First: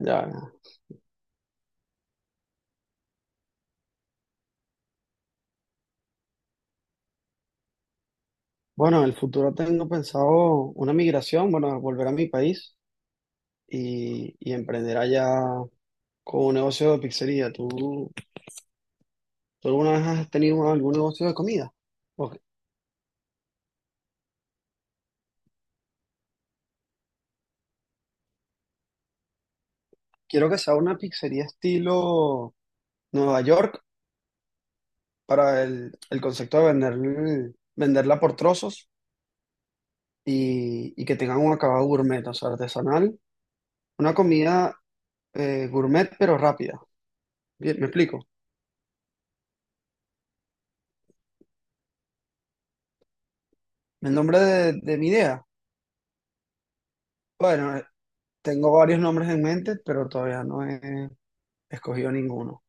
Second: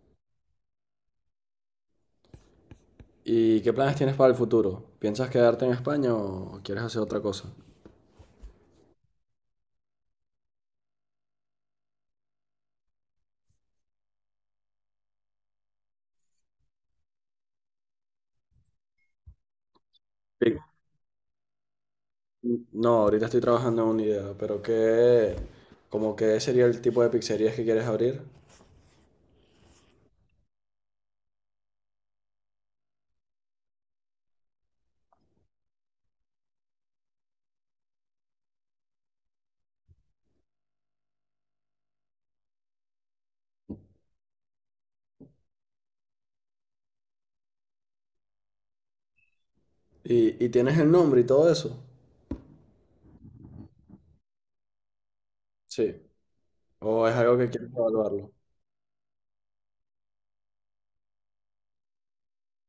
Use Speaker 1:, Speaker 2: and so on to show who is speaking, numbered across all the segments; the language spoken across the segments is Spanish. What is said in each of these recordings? Speaker 1: Ya.
Speaker 2: ¿Y qué planes tienes para el futuro? ¿Piensas quedarte en España o quieres hacer otra cosa?
Speaker 1: Bueno, en el futuro tengo pensado una migración, bueno, volver a mi país y emprender allá con un negocio de pizzería. ¿Tú alguna vez has
Speaker 2: Sí.
Speaker 1: tenido algún negocio de comida? O-
Speaker 2: No, ahorita estoy trabajando en una idea, pero ¿qué, como qué sería el tipo de pizzerías que quieres abrir?
Speaker 1: Quiero que sea una pizzería estilo Nueva York para el concepto de venderla por trozos y que tengan un acabado gourmet, o sea, artesanal. Una comida gourmet pero rápida. Bien, ¿me explico?
Speaker 2: ¿Y tienes el nombre y todo eso?
Speaker 1: El nombre de mi idea.
Speaker 2: Sí. ¿O es algo que quieres
Speaker 1: Bueno,
Speaker 2: evaluarlo?
Speaker 1: tengo varios nombres en mente, pero todavía no he escogido ninguno.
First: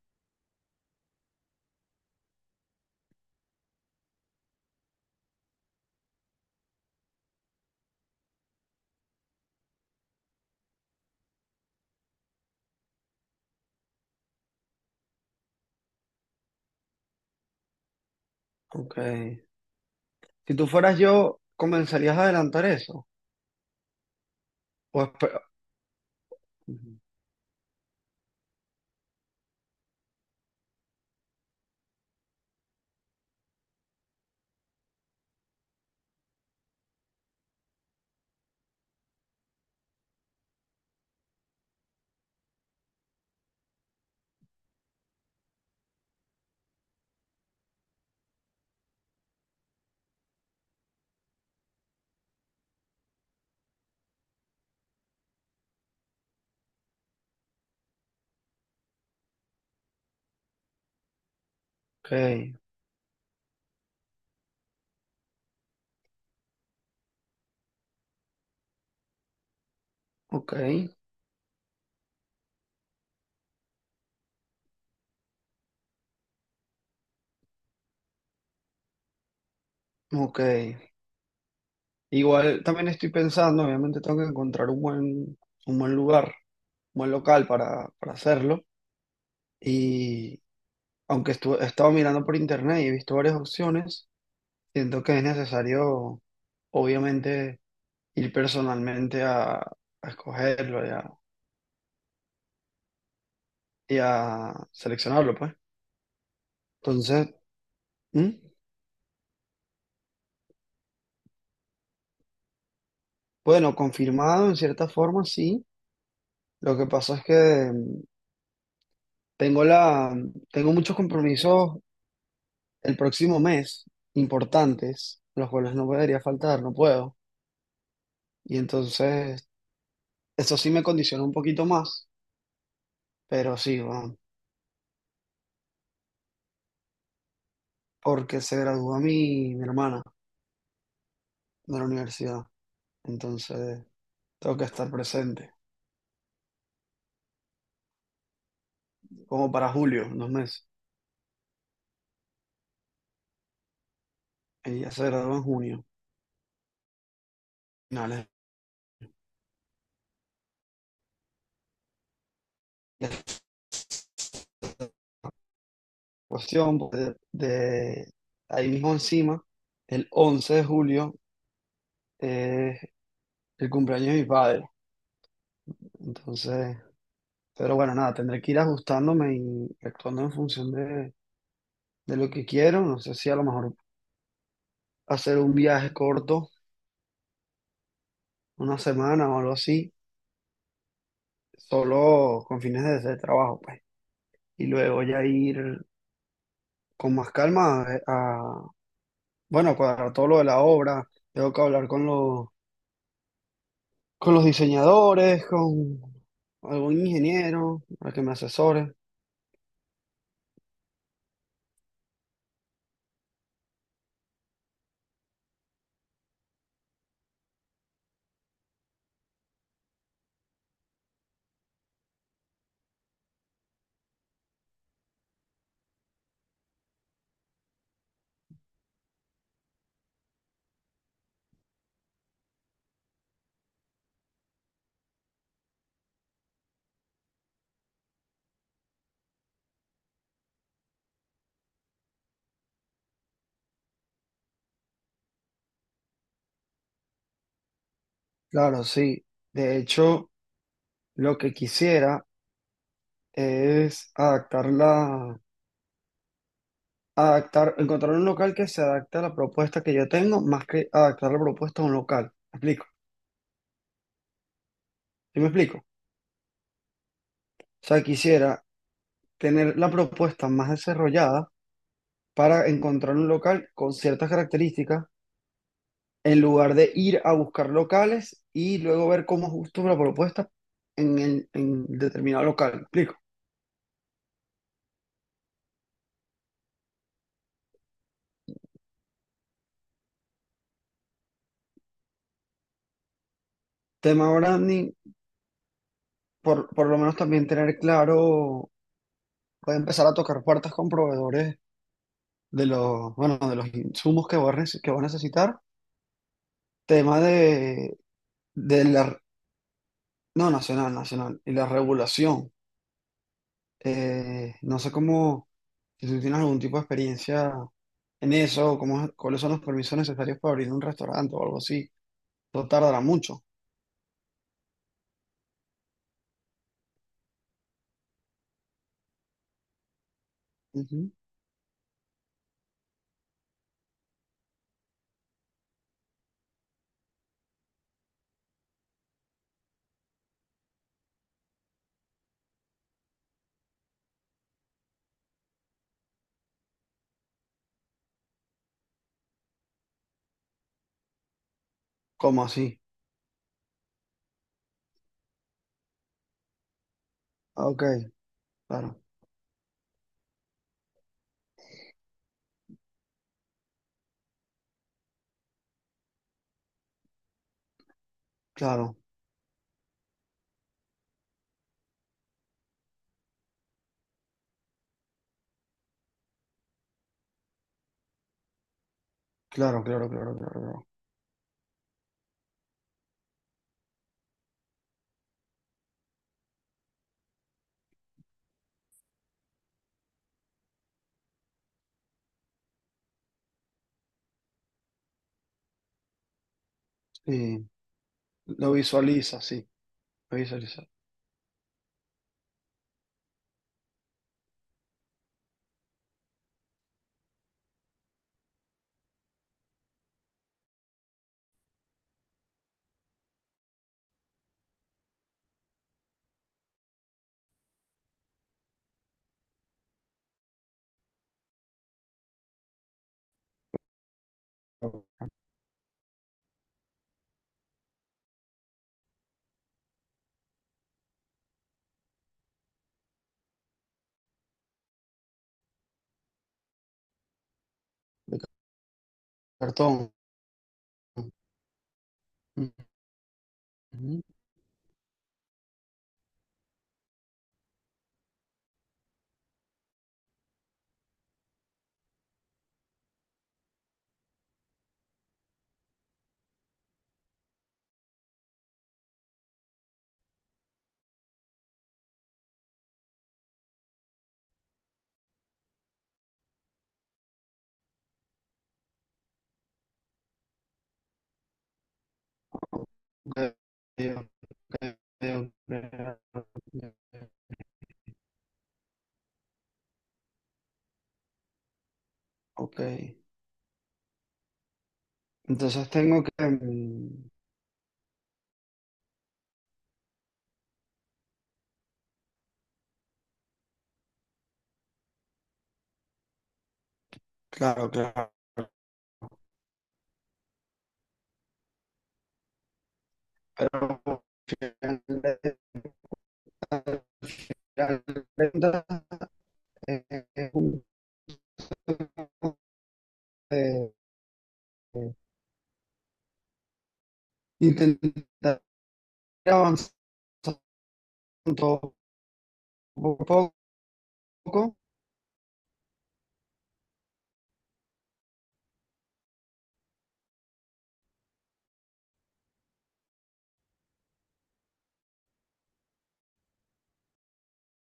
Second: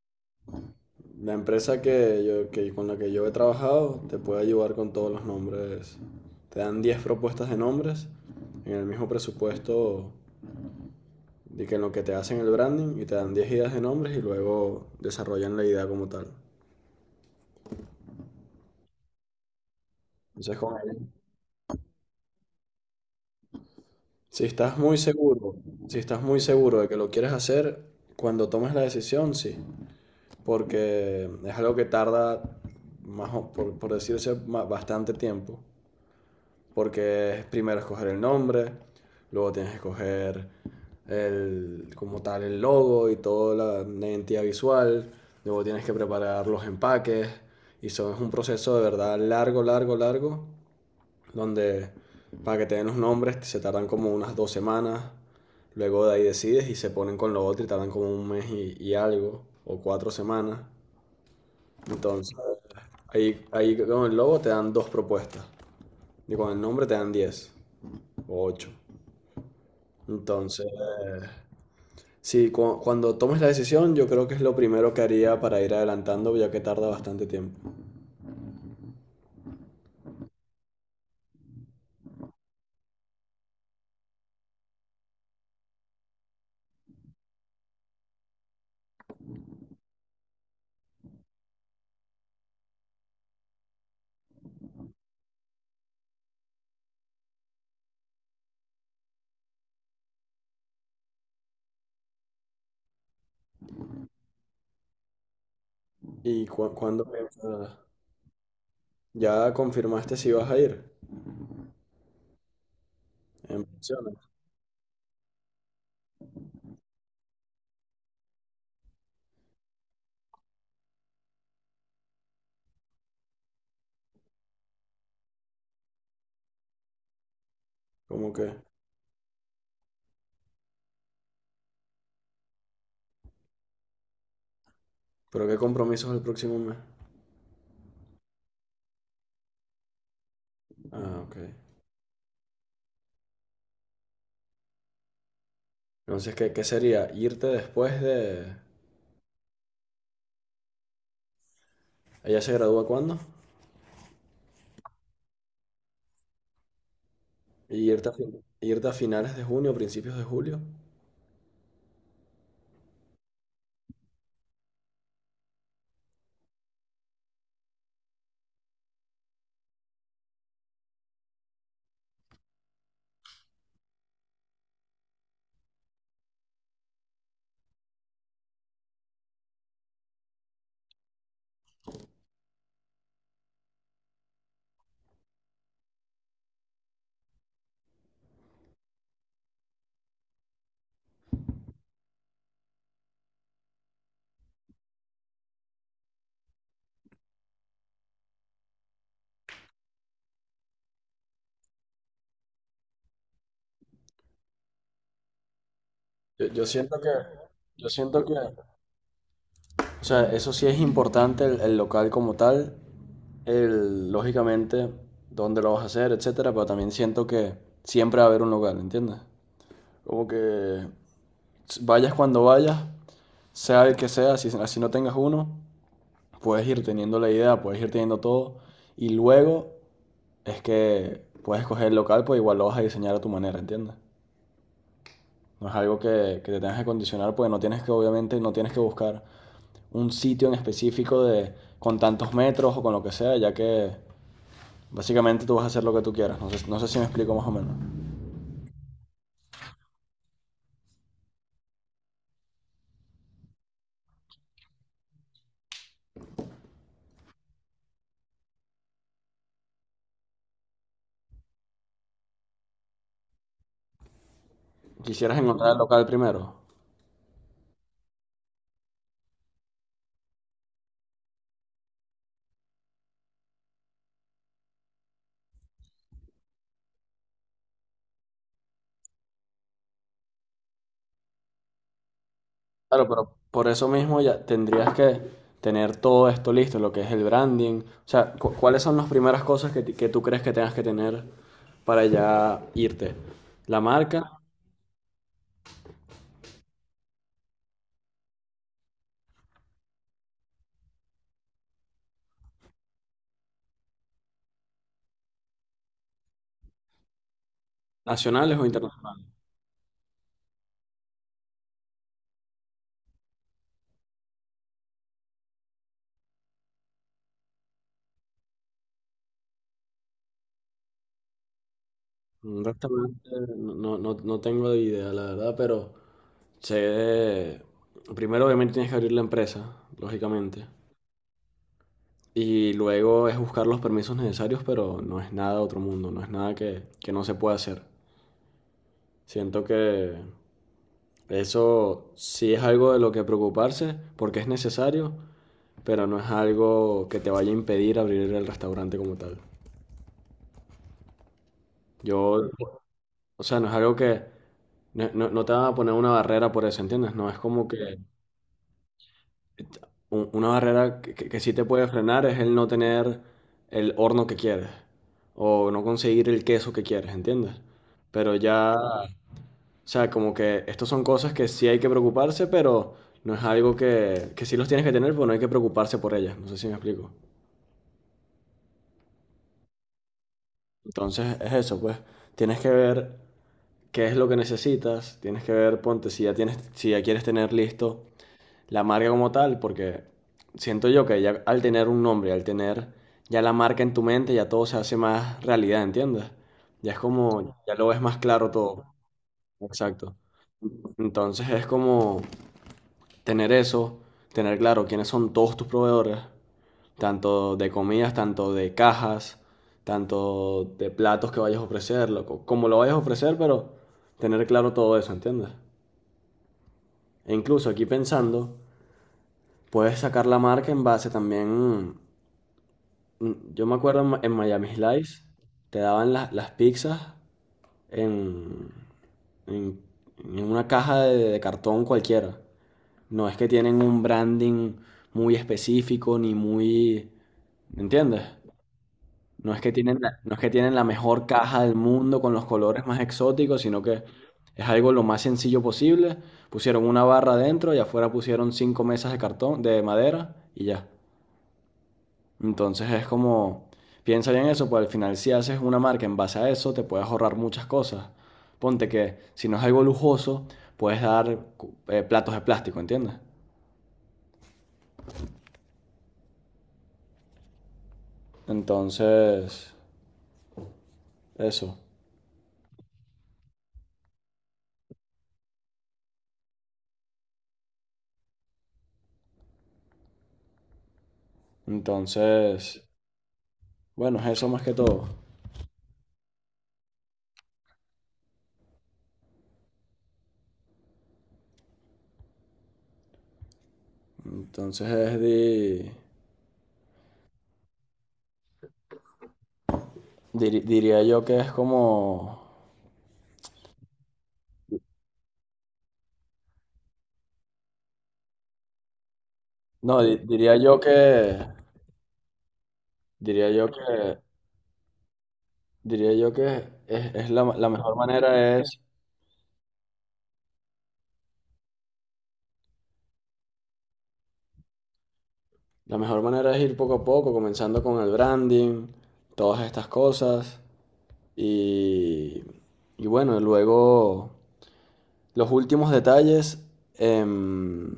Speaker 2: La empresa con la que yo he trabajado te puede ayudar con todos los nombres. Te dan 10 propuestas de nombres en el mismo presupuesto. De que en lo que te hacen el branding y te dan 10 ideas de nombres y luego desarrollan la idea como tal.
Speaker 1: Ok. Si
Speaker 2: Entonces,
Speaker 1: tú
Speaker 2: con él,
Speaker 1: fueras yo, ¿comenzarías a adelantar eso?
Speaker 2: si estás muy
Speaker 1: O espe-
Speaker 2: seguro, si estás muy
Speaker 1: Ok,
Speaker 2: seguro de que lo quieres hacer, cuando tomes la decisión, sí. Porque es algo que tarda, más por decirse, bastante tiempo. Porque primero escoger el nombre, luego tienes que escoger como tal el logo y toda la identidad visual, luego tienes que preparar los empaques y eso es un proceso de verdad largo, largo, largo, donde para que te den los nombres se tardan como unas dos semanas, luego de ahí decides y se ponen con lo otro y tardan como un mes y algo, o cuatro semanas. Entonces, ahí con el logo te dan dos propuestas y con el nombre te dan diez. Ocho.
Speaker 1: ok,
Speaker 2: Entonces, sí, cuando tomes la decisión, yo creo que es lo primero que haría para ir adelantando, ya que tarda bastante tiempo.
Speaker 1: ok. Igual también estoy pensando, obviamente tengo que encontrar un buen lugar, un buen local para hacerlo. Y he estado mirando por internet y he visto varias opciones, siento que es necesario, obviamente, ir personalmente a escogerlo. Ya y a seleccionarlo, pues.
Speaker 2: ¿Y cuándo
Speaker 1: Entonces,
Speaker 2: piensas?
Speaker 1: ¿mm?
Speaker 2: ¿Ya confirmaste si vas a ir? En
Speaker 1: Bueno,
Speaker 2: pensiones.
Speaker 1: confirmado en cierta forma, sí. Lo que pasa es que tengo tengo muchos compromisos el próximo mes importantes, los cuales no debería faltar, no puedo.
Speaker 2: ¿Cómo que?
Speaker 1: Y entonces, eso sí me condiciona un poquito más, pero sí, bueno,
Speaker 2: ¿Pero qué compromisos el próximo mes?
Speaker 1: porque se gradúa mi hermana
Speaker 2: Ah, ok.
Speaker 1: de la universidad. Entonces, tengo que estar presente,
Speaker 2: Entonces, ¿qué sería? ¿Irte después de...
Speaker 1: como para julio, en dos meses.
Speaker 2: ¿Ella se gradúa cuándo?
Speaker 1: Ella se gradúa en junio,
Speaker 2: ¿Y irte a,
Speaker 1: finales,
Speaker 2: irte a finales de junio, principios de julio?
Speaker 1: cuestión pues, de ahí mismo encima, el 11 de julio es el cumpleaños de mi padre. Entonces, pero bueno, nada, tendré que ir ajustándome y actuando en función de lo que quiero. No sé si a lo mejor hacer un viaje corto, una semana o algo así, solo con fines de trabajo, pues. Y luego ya ir con más calma a- bueno, cuadrar todo lo de la obra. Tengo que hablar con los diseñadores, con
Speaker 2: Yo
Speaker 1: algún
Speaker 2: siento que...
Speaker 1: ingeniero
Speaker 2: Yo
Speaker 1: para que
Speaker 2: siento
Speaker 1: me
Speaker 2: que...
Speaker 1: asesore.
Speaker 2: O sea, eso sí es importante el local como tal, lógicamente, dónde lo vas a hacer, etcétera, pero también siento que siempre va a haber un lugar, ¿entiendes? Como que vayas cuando vayas, sea el que sea, si no tengas uno, puedes ir teniendo la idea, puedes ir teniendo todo, y luego es que puedes escoger el local, pues igual lo vas a diseñar a tu manera, ¿entiendes? No es algo que te tengas que condicionar, pues no tienes que, obviamente, no tienes que buscar un sitio en específico de con tantos metros o con lo que sea, ya que básicamente tú vas a hacer lo que tú quieras. No sé, no sé si me explico más o menos.
Speaker 1: Claro, sí. De hecho, lo que quisiera es encontrar un local que se adapte a la propuesta que yo tengo, más que adaptar la propuesta a un local. ¿Me explico?
Speaker 2: Quisieras
Speaker 1: ¿Sí me
Speaker 2: encontrar el
Speaker 1: explico?
Speaker 2: local primero.
Speaker 1: O sea, quisiera tener la propuesta más desarrollada para encontrar un local con ciertas características en lugar de ir a buscar locales y luego ver cómo ajusto la propuesta en, el- en determinado local. ¿Me
Speaker 2: Claro,
Speaker 1: explico?
Speaker 2: pero por eso mismo ya tendrías que tener todo esto listo, lo que es el branding. O sea, ¿cuáles son las primeras cosas que tú crees que tengas que tener para ya irte? ¿La
Speaker 1: Tema
Speaker 2: marca?
Speaker 1: branding, por lo menos también tener claro, voy a empezar a tocar puertas con proveedores de los, bueno, de los insumos que voy que voy a necesitar. Tema
Speaker 2: ¿Nacionales o
Speaker 1: de la,
Speaker 2: internacionales?
Speaker 1: no, nacional, nacional, y la regulación. No sé cómo, si tú tienes algún tipo de experiencia en eso, cómo, cuáles son los permisos necesarios para abrir un restaurante o algo así.
Speaker 2: Un
Speaker 1: No tardará
Speaker 2: restaurante,
Speaker 1: mucho.
Speaker 2: no tengo de idea, la verdad, pero sé de- primero obviamente tienes que abrir la empresa, lógicamente.
Speaker 1: Ujú.
Speaker 2: Y luego es buscar los permisos necesarios, pero no es nada de otro mundo, no es nada que no se pueda hacer. Siento que eso sí es algo de lo que preocuparse, porque es necesario, pero no es algo que te vaya a impedir abrir el restaurante como tal.
Speaker 1: ¿Cómo
Speaker 2: Yo,
Speaker 1: así?
Speaker 2: o sea, no es algo que, no te van a poner una barrera por eso, ¿entiendes? No es como
Speaker 1: Ah, ok,
Speaker 2: que
Speaker 1: claro,
Speaker 2: una barrera que sí te puede frenar es el no tener el horno que quieres o no conseguir el queso que quieres, ¿entiendes? Pero ya,
Speaker 1: claro,
Speaker 2: o sea, como que estas son cosas que sí hay que preocuparse, pero no es algo que sí los tienes que tener, pero no hay que preocuparse por ellas, no sé si me explico.
Speaker 1: claro, claro, claro, claro, claro.
Speaker 2: Entonces es eso, pues tienes que ver qué es lo que necesitas, tienes que ver, ponte, si ya tienes, si ya quieres tener listo la marca como tal, porque siento yo que ya al tener un nombre, al tener ya la marca en tu mente, ya todo se hace más realidad, ¿entiendes? Ya es como,
Speaker 1: Sí,
Speaker 2: ya lo ves más claro
Speaker 1: lo
Speaker 2: todo.
Speaker 1: visualiza, sí,
Speaker 2: Exacto.
Speaker 1: lo visualiza.
Speaker 2: Entonces es como tener eso, tener claro quiénes son todos tus proveedores, tanto de comidas, tanto de cajas, tanto de platos que vayas a ofrecer, loco, como lo vayas a ofrecer, pero tener claro todo eso, ¿entiendes? E incluso aquí pensando, puedes sacar la marca en base también. Yo me acuerdo en, en Miami
Speaker 1: De
Speaker 2: Slice, te daban las pizzas en, en- en una caja de cartón cualquiera. No es que tienen un branding muy específico ni muy... ¿Me entiendes? No es que tienen
Speaker 1: cartón.
Speaker 2: la, no es que tienen la mejor caja del mundo con los colores más exóticos, sino que
Speaker 1: Ujú.
Speaker 2: es algo lo más sencillo posible. Pusieron una barra adentro y afuera pusieron cinco mesas de cartón, de madera y ya. Entonces es como, piensa bien eso, pues al final si haces una marca en base a eso, te puedes ahorrar muchas cosas. Ponte que si no es algo lujoso, puedes dar platos de plástico, ¿entiendes? Entonces, eso.
Speaker 1: Ok, ok, ok, ok. Ok.
Speaker 2: Entonces, bueno, es eso más que todo.
Speaker 1: Entonces tengo que...
Speaker 2: Entonces
Speaker 1: claro, claro.
Speaker 2: diría yo que es como,
Speaker 1: Pero al final de
Speaker 2: no,
Speaker 1: eh, eh,
Speaker 2: diría yo que, diría yo
Speaker 1: eh,
Speaker 2: que,
Speaker 1: eh,
Speaker 2: diría yo que la mejor
Speaker 1: intentar
Speaker 2: manera es...
Speaker 1: avanzando poco a poco
Speaker 2: La mejor manera es ir poco a poco, comenzando con el branding, todas estas cosas. Y, y bueno, luego los últimos detalles, em,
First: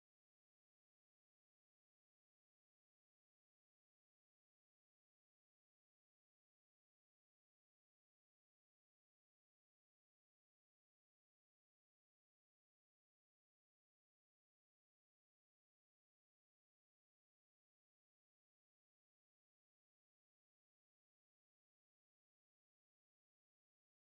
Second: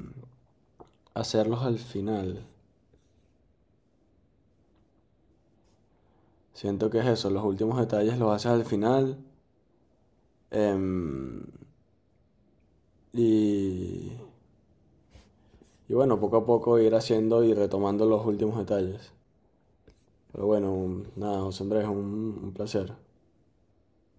Speaker 2: hacerlos al final. Siento que es eso, los últimos detalles los haces al final. em, y, y bueno, poco a poco ir haciendo y retomando los últimos detalles. Pero bueno, nada, José Andrés, un placer.